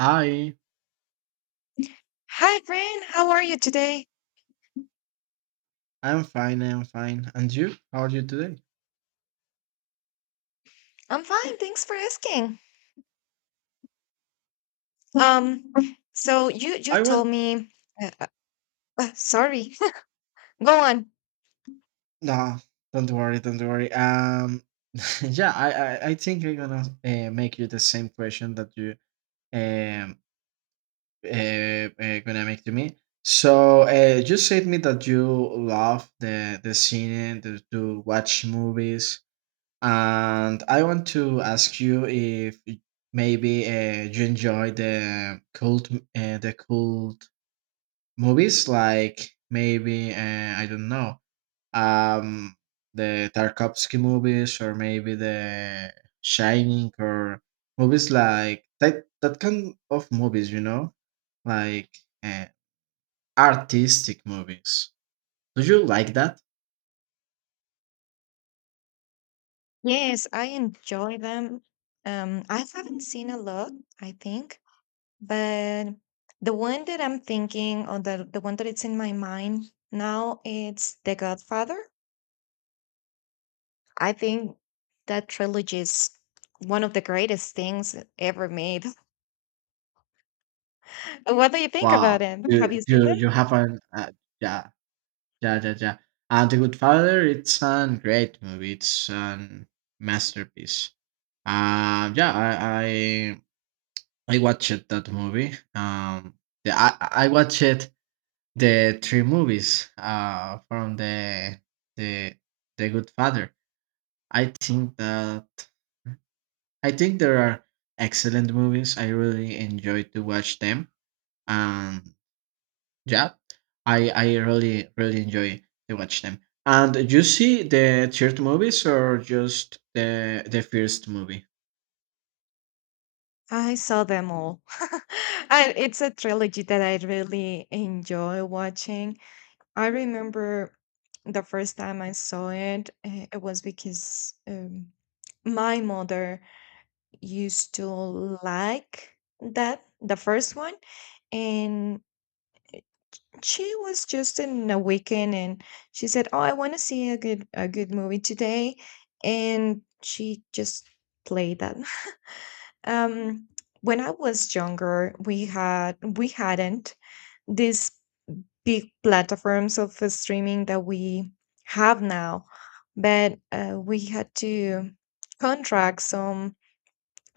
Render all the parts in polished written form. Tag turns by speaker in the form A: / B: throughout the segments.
A: Hi,
B: Hi, Brian. How are you today?
A: I'm fine, I'm fine. And you? How are you today?
B: I'm fine. Thanks for asking. Um, so you
A: I want
B: told me. Uh, Sorry. Go on.
A: no, don't worry, don't worry. Yeah, I think I'm gonna make you the same question that you um gonna make to me. So you said me that you love the scene the, to watch movies, and I want to ask you if maybe you enjoy the cult movies like maybe I don't know um, the Tarkovsky movies or maybe the Shining or movies like that that kind of movies. Like uh, artistic movies. Do you like that?
B: Yes, I enjoy them. I haven't seen a lot, I think, but the one that I'm thinking, or the one that it's in my mind now, it's The Godfather. I think that trilogy is one of the greatest things ever made. What do you think about
A: Wow,
B: it? Have you seen them?
A: you have an yeah, yeah, yeah, yeah. And The Good Father, it's a great movie. It's a masterpiece. Yeah, I watched that movie. I watched the three movies from the the Good Father. I think that I think there are excellent movies. I really enjoy to watch them. Um, yeah, I really really enjoy to watch them. And you see the third movies or just the first movie?
B: I saw them all. And it's a trilogy that I really enjoy watching. I remember the first time I saw it, it was because my mother used to like that, the first one, and she was just in a weekend, and she said, oh, I want to see a good movie today, and she just played that. um when I was younger, we hadn't these big platforms of streaming that we have now, but we had to contract some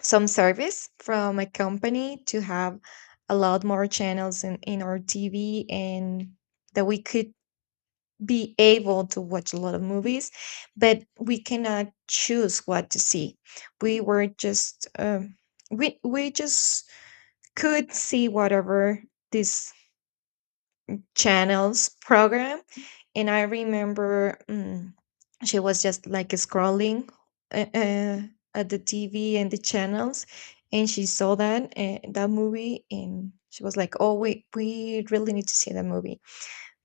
B: some service from a company to have a lot more channels in our TV, and that we could be able to watch a lot of movies, but we cannot choose what to see. We were just um, we just could see whatever this channels program. And I remember, she was just like scrolling uh, uh, at the TV and the channels, and she saw that movie, and she was like, oh, we really need to see that movie,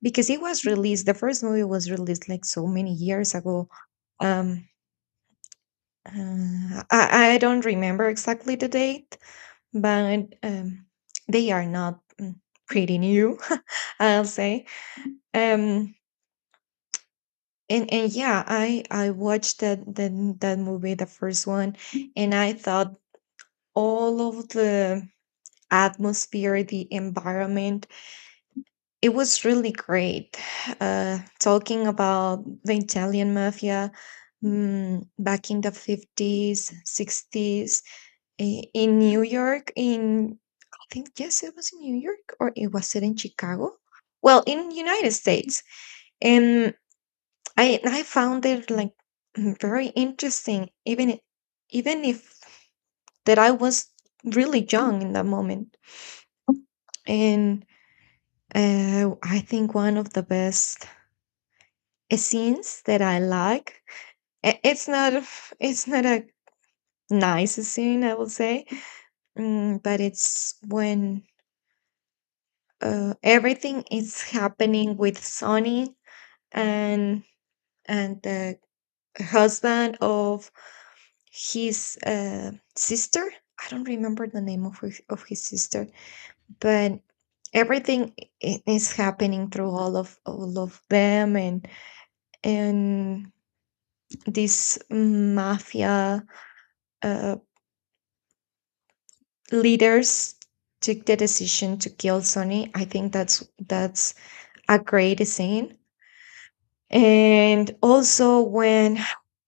B: because it was released the first movie was released like so many years ago. Um uh, I, I don't remember exactly the date, but they are not, pretty new. I'll say, um and yeah, I watched that movie, the first one, and I thought all of the atmosphere, the environment, it was really great. Talking about the Italian mafia, back in the 50s, sixties, in New York. In I think yes, it was in New York, or it was it in Chicago? Well, in United States, and I found it like, very interesting, even if that I was really young in that moment. And I think one of the best scenes that I like. I- It's not a- It's not a nice scene, I will say, but it's when everything is happening with Sonny, and the husband of his sister. I don't remember the name of his sister, but everything is happening through all of them, and and these mafia uh, leaders took the decision to kill Sonny. I think that's a great scene. And also when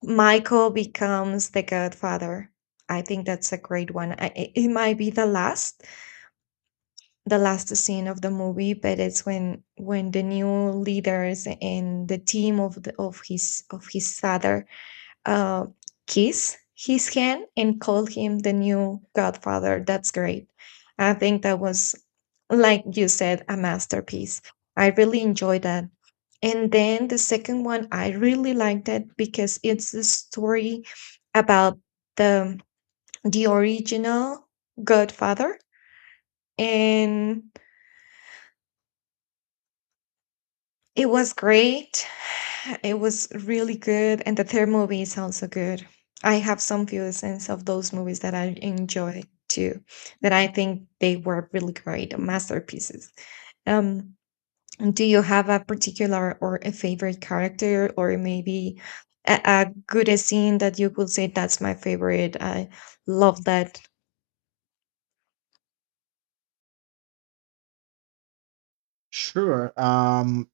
B: Michael becomes the godfather, I think that's a great one. I, it might be the last scene of the movie, but it's when the new leaders and the team of the, of his father uh, kiss his hand and call him the new Godfather. That's great. I think that was, like you said, a masterpiece. I really enjoyed that. And then the second one, I really liked it because it's the story about the the original Godfather, and it was great. It was really good, and the third movie is also good. I have some feelings of those movies that I enjoy too, that I think they were really great masterpieces. Um, do you have a particular or a favorite character, or maybe a good scene that you could say, that's my favorite? I love that.
A: Sure.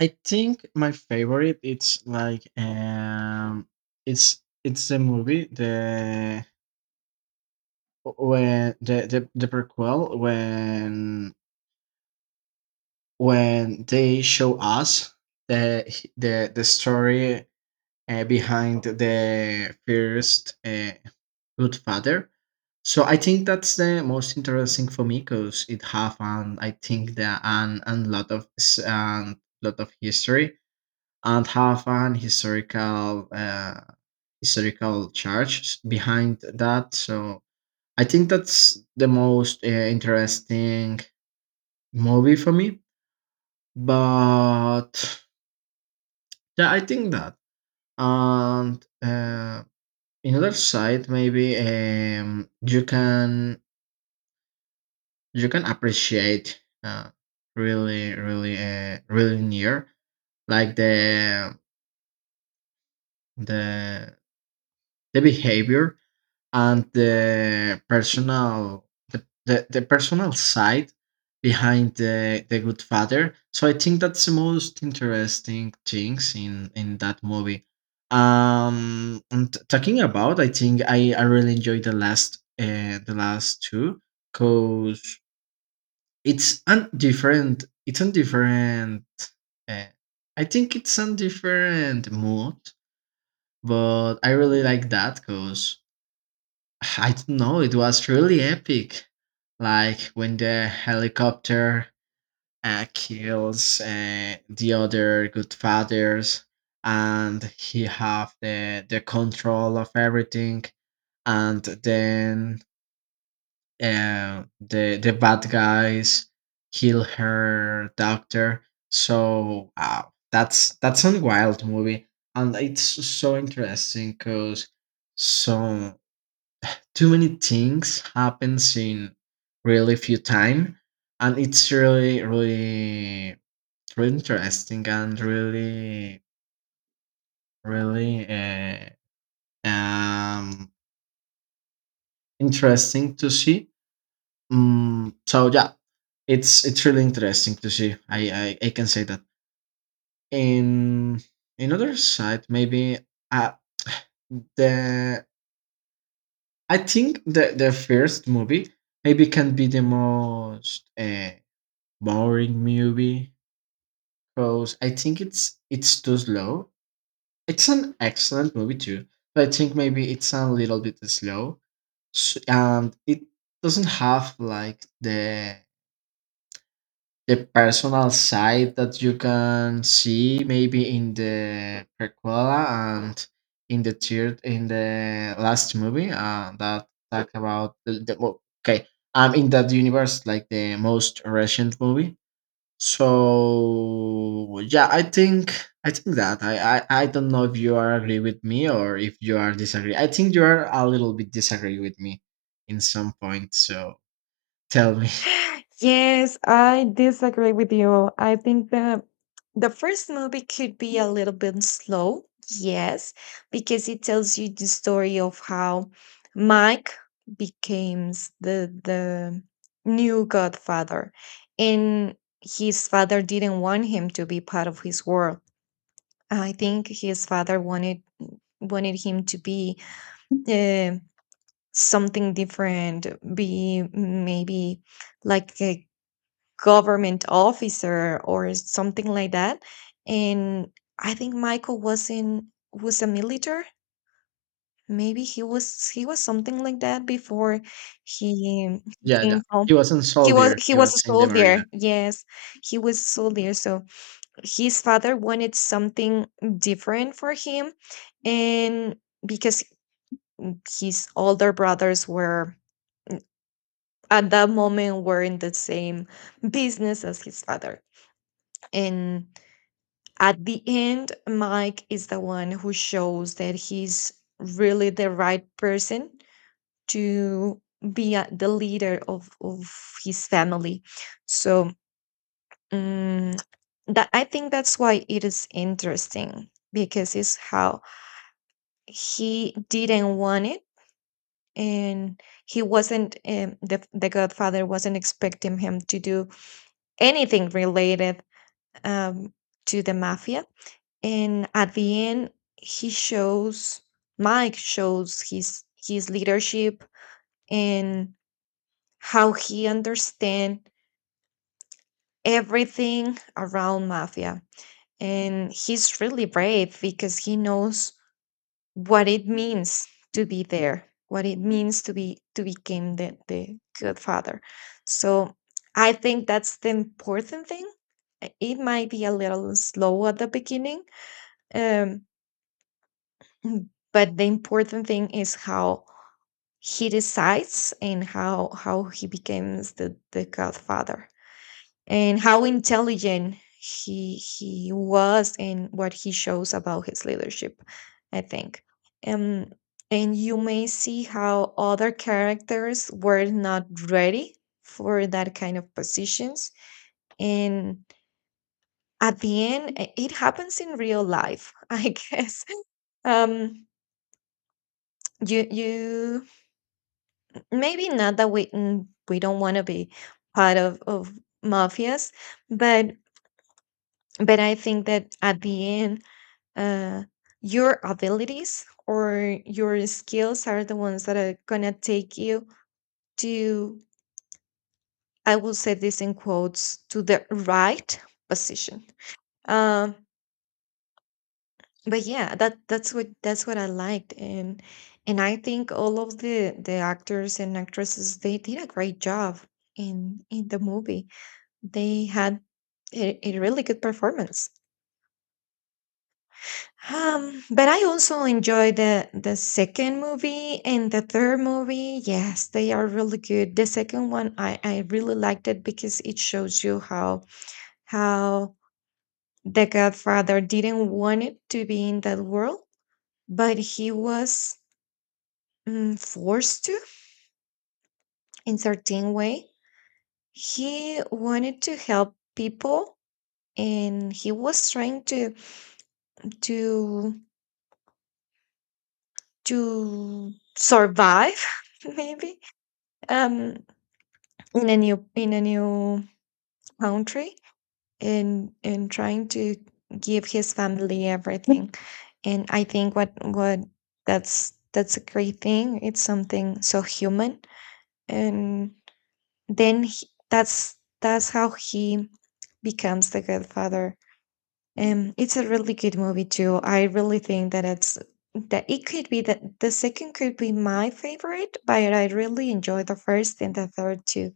A: I think my favorite it's like it's the movie the when the prequel when they show us the the story behind the first good father. So I think that's the most interesting for me because it have and I think that an and lot of lot of history and have an historical historical charge s- behind that. So I think that's the most interesting movie for me. But yeah, I think that. And another side, maybe you can appreciate really really really near like the the behavior and the personal the personal side behind the good father. So I think that's the most interesting things in that movie. And talking about, I think I really enjoyed the last two, because it's different. It's a different uh, I think it's a different mood, but I really like that because I don't know. It was really epic. Like when the helicopter kills the other good fathers, and he have the control of everything, and then the bad guys kill her doctor. So that's a wild movie, and it's so interesting because too many things happens in really few time, and it's really really really interesting and really really um interesting to see. So yeah, it's really interesting to see. I can say that in in other side maybe uh the I think the first movie maybe can be the most boring movie because I think it's too slow. It's an excellent movie too, but I think maybe it's a little bit slow, and it doesn't have like the personal side that you can see maybe in the prequela and in the third in the last movie that talk about the well, okay, in that universe like the most recent movie. So yeah, I think that, I don't know if you are agree with me or if you are disagree. I think you are a little bit disagree with me in some point. So tell me.
B: Yes, I disagree with you. I think the first movie could be a little bit slow, yes, because it tells you the story of how Mike becomes the new godfather, and his father didn't want him to be part of his world. I think his father wanted him to be uh, something different, be maybe like a government officer or something like that. And I think Michael was a military. Maybe he was something like that before he
A: Yeah, yeah.
B: came
A: He
B: home.
A: wasn't
B: He was
A: soldier.
B: he
A: He
B: was a
A: was in the marina.
B: soldier. Yes, he was a soldier. So his father wanted something different for him, and because his older brothers were at that moment were in the same business as his father, and at the end, Mike is the one who shows that he's really the right person to be the leader of his family. So um, that I think that's why it is interesting, because it's how he didn't want it, and he wasn't, the godfather wasn't expecting him to do anything related, um, to the mafia, and at the end he shows Mike shows his leadership, and how he understands everything around mafia, and he's really brave because he knows what it means to be there, what it means to be, to become the good father. So I think that's the important thing. It might be a little slow at the beginning, um, Mm, but the important thing is how he decides and how he becomes the godfather, and how intelligent he was, and what he shows about his leadership, I think. um and you may see how other characters were not ready for that kind of positions, and at the end, it happens in real life, I guess. um You, maybe not that we, we don't want to be part of mafias, but I think that at the end, uh your abilities or your skills are the ones that are gonna take you to, I will say this in quotes, to the right position. um but yeah, that's what I liked, and I think all of the actors and actresses, they did a great job in the movie. They had a really good performance. But I also enjoyed the second movie and the third movie. Yes, they are really good. The second one, I really liked it because it shows you how how the Godfather didn't want it to be in that world, but he was, forced to, in certain way. He wanted to help people, and he was trying to, to to survive, maybe, um in a new, in a new country, and trying to give his family everything, and I think what that's a great thing. It's something so human, and then he, that's how he becomes the good father. It's a really good movie too. I really think that it's, that it could be, that the second could be my favorite, but I really enjoy the first and the third too.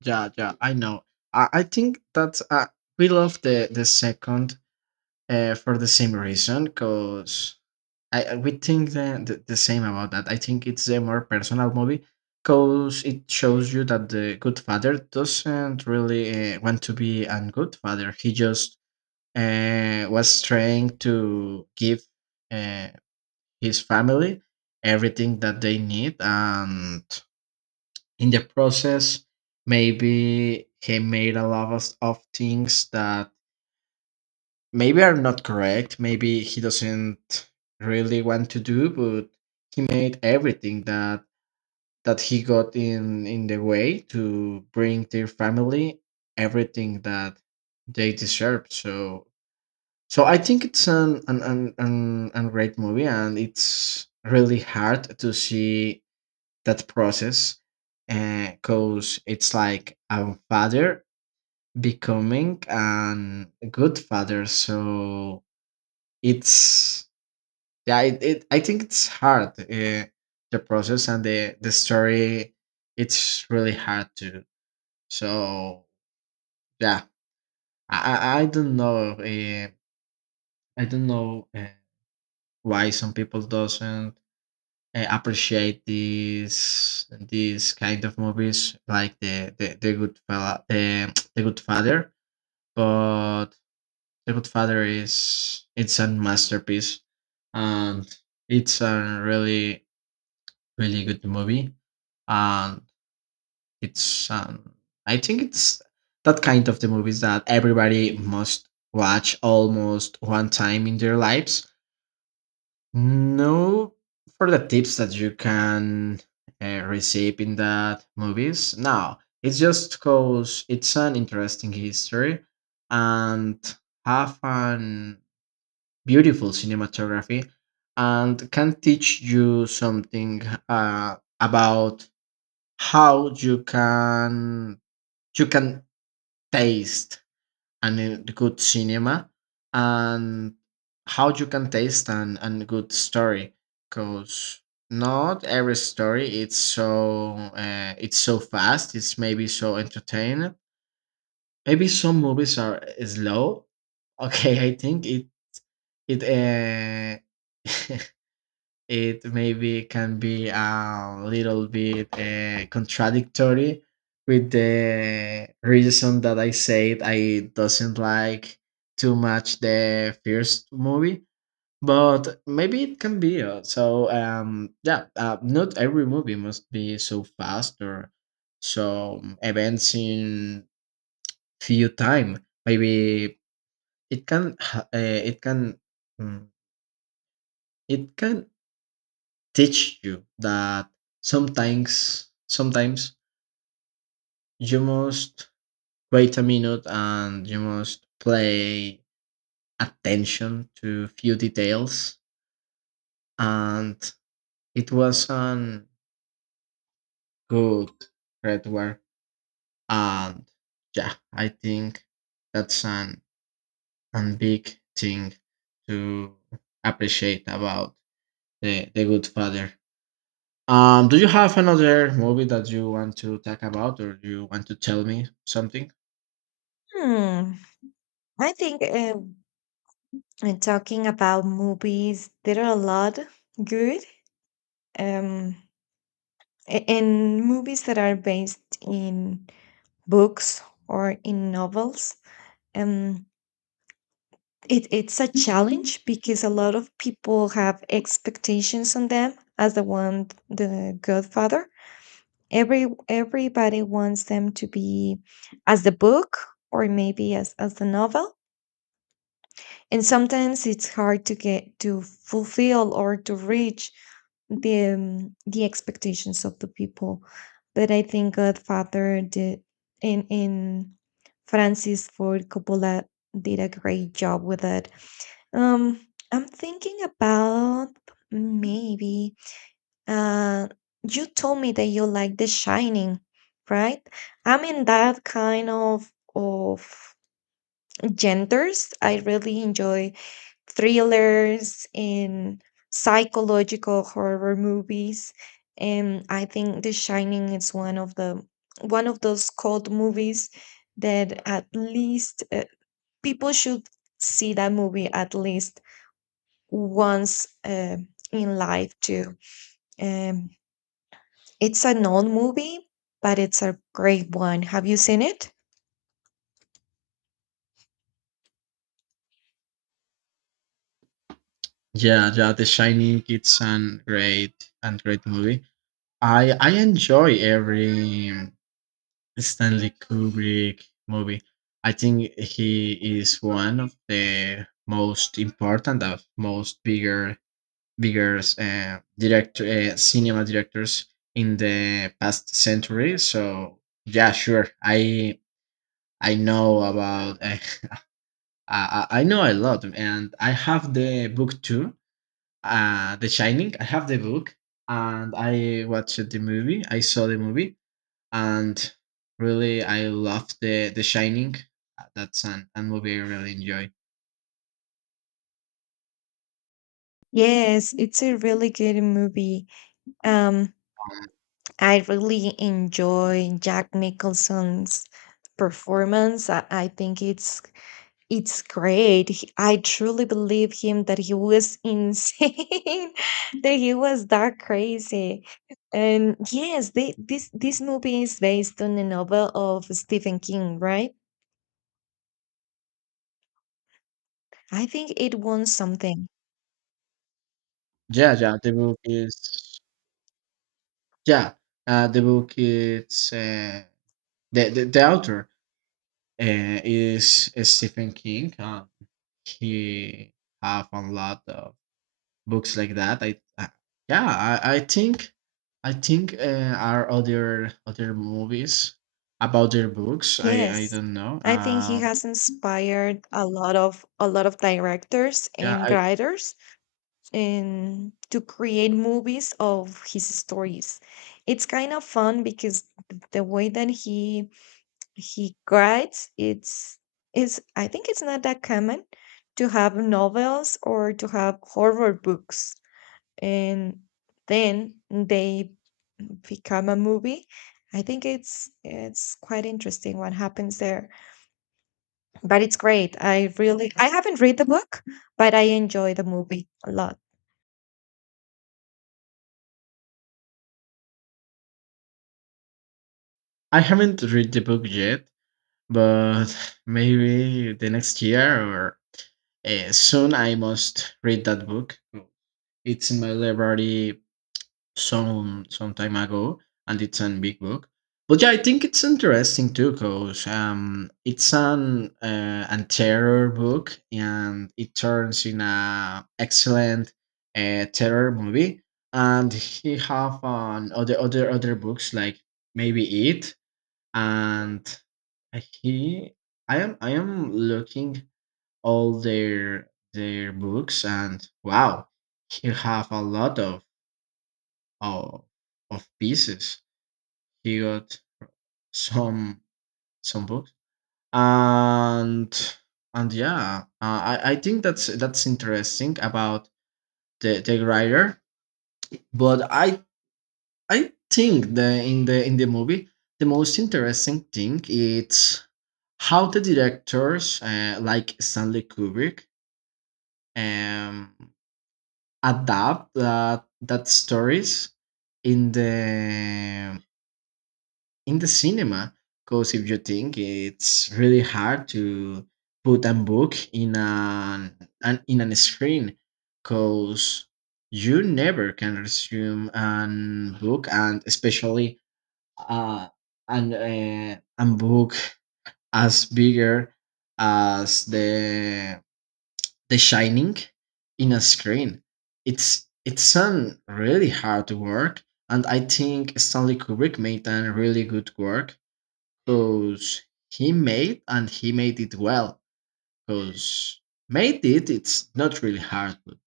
A: Yeah, yeah. I know. I think that we love the second for the same reason, because we think the same about that. I think it's a more personal movie, because it shows you that the good father doesn't really want to be a good father. He just was trying to give uh, his family everything that they need, and in the process, maybe he made a lot of things that maybe I'm not correct. Maybe he doesn't really want to do, but he made everything that that he got in the way to bring their family everything that they deserve. So so I think it's an great movie, and it's really hard to see that process because it's like a father becoming an good father. So it's yeah, it I think it's hard. The process and the story, it's really hard to. So yeah, I don't know I don't know why some people doesn't appreciate these kind of movies like the good fella the, the good father. But the good father is it's a masterpiece, and it's a really really good movie. And it's I think it's that kind of the movies that everybody must watch almost one time in their lives. No for the tips that you can receive in that movies. No, it's just because it's an interesting history, and have an beautiful cinematography, and can teach you something about how you can taste an a good cinema, and how you can taste an and good story. Because not every story it's so fast, it's maybe so entertaining, maybe some movies are slow. Okay, I think it it uh, it maybe can be a little bit contradictory with the reason that I said I doesn't like too much the first movie, but maybe it can be. So yeah, not every movie must be so fast or so events in few time. Maybe it can it can mm, it can teach you that sometimes sometimes you must wait a minute and you must play attention to few details, and it was an good red. And yeah, I think that's an big thing to appreciate about the good father. Do you have another movie that you want to talk about, or do you want to tell me something?
B: Hmm. I think and talking about movies, there are a lot good, um and movies that are based in books or in novels. Um, it, it's a challenge because a lot of people have expectations on them, as the one, the godfather, everybody wants them to be as the book, or maybe as the novel, and sometimes it's hard to get to fulfill or to reach the, the expectations of the people. But I think Godfather did, in Francis Ford Coppola did a great job with it. um, I'm thinking about, maybe, uh you told me that you like The Shining, right? I'm in that kind of genders. I really enjoy thrillers and psychological horror movies, and I think The Shining is one of those cult movies that, at least, people should see that movie at least once, in life too. Um, it's an old movie, but it's a great one. Have you seen it?
A: Yeah, yeah, The Shining it's an great and great movie. I enjoy every Stanley Kubrick movie. I think he is one of the most important of most bigger director cinema directors in the past century. So yeah, sure. I know about I know a lot, and I have the book too The Shining. I have the book and I watched the movie. I saw the movie and really I love the Shining. That's an movie I really enjoy.
B: Yes, it's a really good movie. Um, I really enjoy Jack Nicholson's performance. I think it's great. He- I truly believe him that he was insane, that he was that crazy. And yes, they, this movie is based on a novel of Stephen King, right? I think it won something.
A: Yeah, yeah, the book is yeah, uh, the book is uh, the author is Stephen King. And he have a lot of books like that. I yeah, I think are other other movies about their books. I
B: Yes.
A: don't know.
B: I think he has inspired a lot of directors
A: Yeah,
B: and writers, and to create movies of his stories. It's kind of fun because the way that he writes, it's is I think it's not that common to have novels or to have horror books, and then they become a movie. I think it's quite interesting what happens there, but it's great. I haven't read the book, but I enjoy the movie a lot.
A: I haven't read the book yet, but maybe the next year or soon I must read that book. It's in my library some time ago, and it's a big book. But yeah, I think it's interesting too, cause it's an terror book, and it turns in a excellent terror movie. And he have on other books like maybe it, and he, I am looking all their books, and wow, he have a lot uh, of pieces. He got some some books. and and yeah, I think that's interesting about the writer. But I think the in the in the movie the most interesting thing is how the directors like Stanley Kubrick um adapt that stories in the in the cinema, because if you think it's really hard to put a book in an in an screen, because you never can resume an book, and especially uh an a book as bigger as the shining in a screen. It's an really hard work, and I think Stanley Kubrick made a really good work, because he made and he made it well. Because made it, it's not really hard. But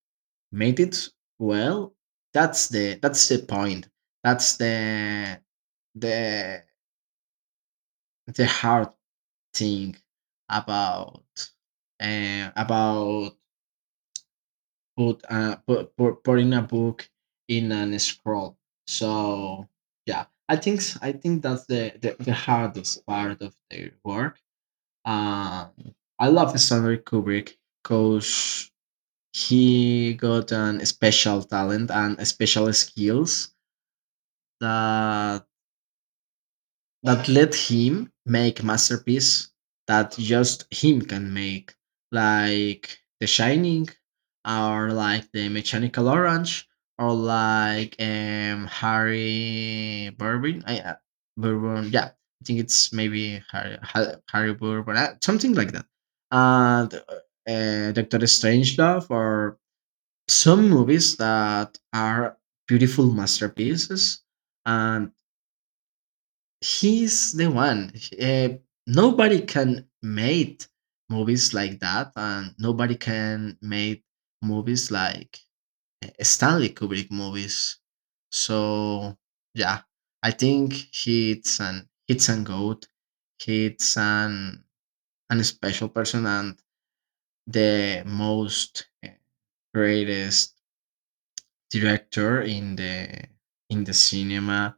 A: made it well. That's the point. That's the the hard thing about uh, about put putting a book in an scroll. So yeah, I think that's the hardest part of their work. Um, I love Stanley Kubrick because he got an special talent and special skills that that let him make masterpiece that just him can make, like The Shining, or like The Mechanical Orange, or like Harry Bourbon. I Bourbon, yeah, I think it's maybe Harry Bourbon, something like that. And Doctor Strangelove, or some movies that are beautiful masterpieces. And he's the one. Uh, nobody can make movies like that, and nobody can make movies like Stanley Kubrick movies. So yeah, I think he's an it's an goat. He's an special person and the most greatest director in the cinema,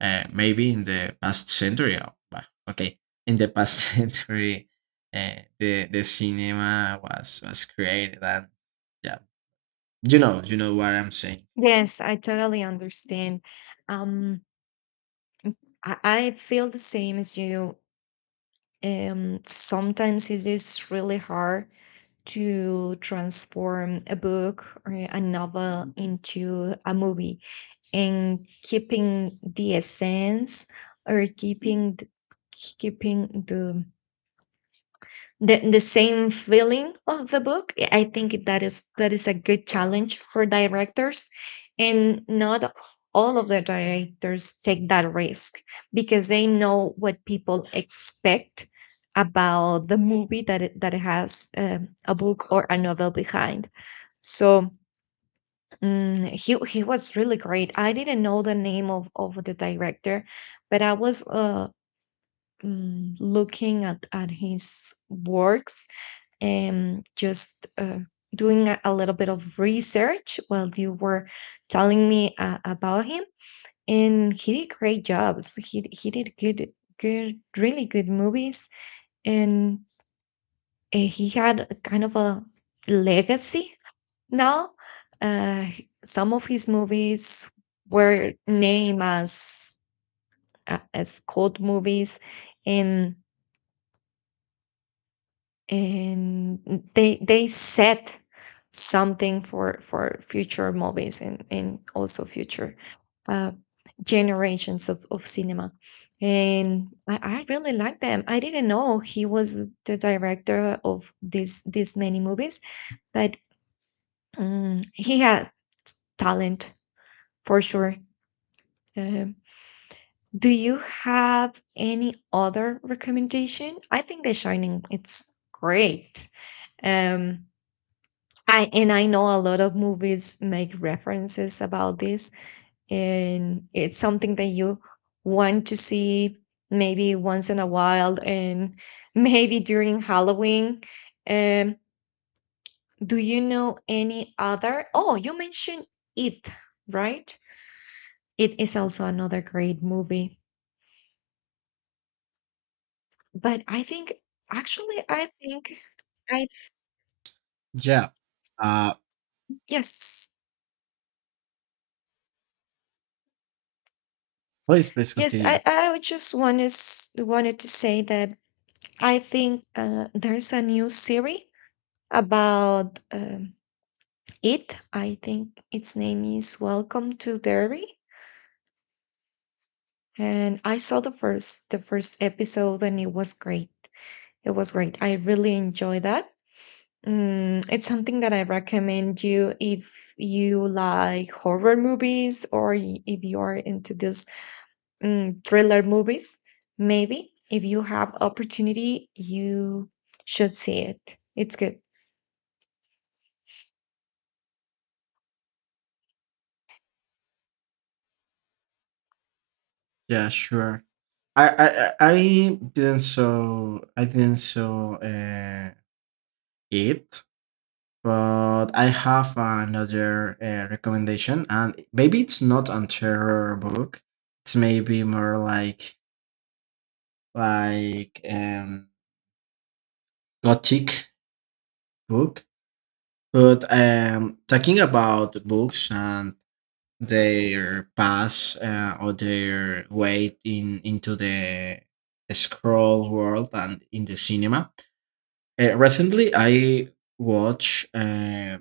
A: maybe in the past century, or, well, okay, in the past century the cinema was created. And yeah, you know what I'm saying.
B: Yes, I totally understand. Um i, I feel the same as you. Sometimes it is really hard to transform a book or a novel into a movie, and keeping the essence, or keeping keeping the same feeling of the book. I think that is, a good challenge for directors, and not all of the directors take that risk, because they know what people expect about the movie, that it has, a book or a novel behind. So, he was really great. I didn't know the name of the director, but I was looking at his works, and just doing a little bit of research while you were telling me about him, and he did great jobs. He did good, good, really good movies, and he had a kind of a legacy now. uh, some of his movies were named as cult movies, and they set something for future movies, and also future, uh, generations of cinema, and I really like them. I didn't know he was the director of this many movies, but he has talent, for sure. Um do you have any other recommendation? I think The Shining, it's great. um I know a lot of movies make references about this, and it's something that you want to see, maybe, once in a while, and maybe during Halloween. Um, do you know any other? Oh, you mentioned It, right? It is also another great movie. But I think, actually, I think I
A: Yeah, uh
B: yes.
A: please please
B: Yes,
A: continue.
B: I would just wanted, to say that I think there's a new series about, It. I think its name is Welcome to Derry, and I saw the first episode, and it was great. It was great. I really enjoyed that. Mm, it's something that I recommend you, if you like horror movies, or if you are into this, thriller movies. Maybe if you have opportunity, you should see it. It's good.
A: Yeah, sure. I didn't so I didn't so it but I have another recommendation. And maybe it's not a terror book, it's maybe more like gothic book. But talking about books and their path or their way in into the scroll world and in the cinema. Recently, I watched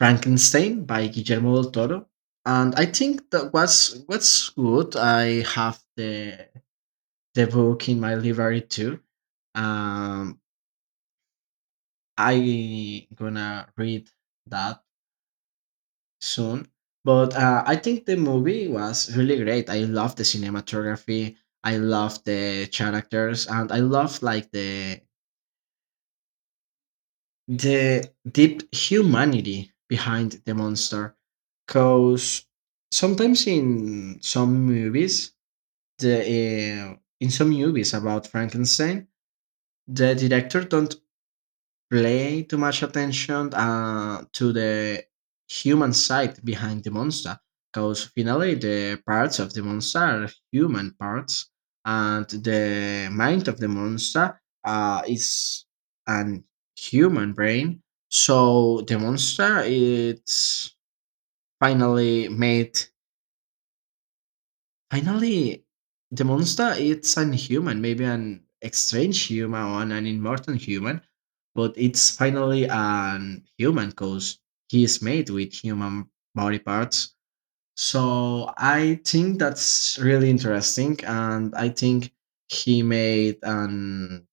A: Frankenstein by Guillermo del Toro, and I think that was what's good. I have the book in my library too. Um, I gonna read that soon. But I think the movie was really great. I love the cinematography. I love the characters, and I love like the deep humanity behind the monster. Cause sometimes in some movies, the in some movies about Frankenstein, the director don't play too much attention to the human side behind the monster, because finally the parts of the monster are human parts, and the mind of the monster is an human brain. So the monster it's finally made finally, the monster it's an human, maybe an strange human or an immortal human, but it's finally an human because he is made with human body parts. So I think that's really interesting, and I think he made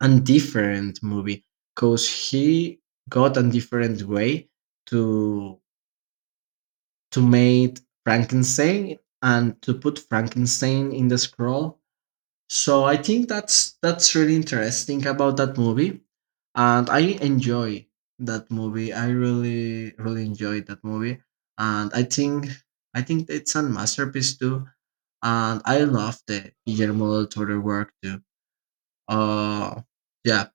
A: an different movie, because he got a different way to to make Frankenstein and to put Frankenstein in the scroll. So I think that's really interesting about that movie, and I enjoy that movie. I really really enjoyed that movie, and I think it's a masterpiece too. And I love the Guillermo del Toro work too. Uh, yeah,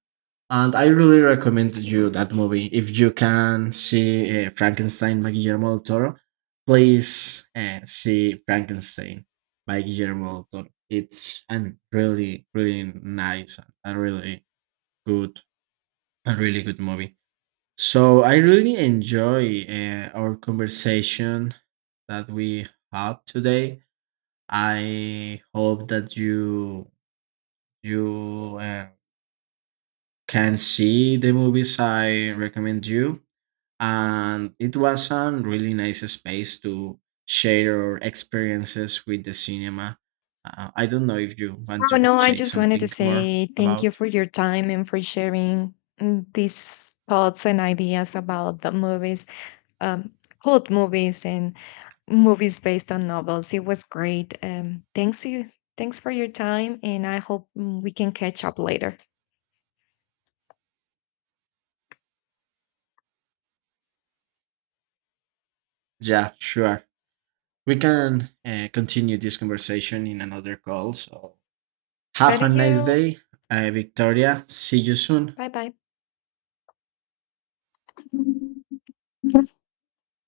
A: and I really recommend you that movie. If you can see Frankenstein by Guillermo del Toro, please see Frankenstein by Guillermo del Toro. It's a really, really nice, a really good, a really good movie. So I really enjoy our conversation that we had today. I hope that you can see the movies I recommend you, and it was a really nice space to share our experiences with the cinema. I don't know if you want
B: Oh,
A: to
B: no, I
A: say
B: just wanted to
A: something more
B: say thank you
A: about.
B: for your time, and for sharing, these thoughts and ideas about the movies, um, cult movies, and movies based on novels. It was great. Thanks to you. Thanks for your time, and I hope, we can catch up later.
A: Yeah, sure. We can continue this conversation in another call. So
B: So
A: have
B: do
A: a nice
B: you.
A: day, Victoria. See you soon.
B: Bye bye.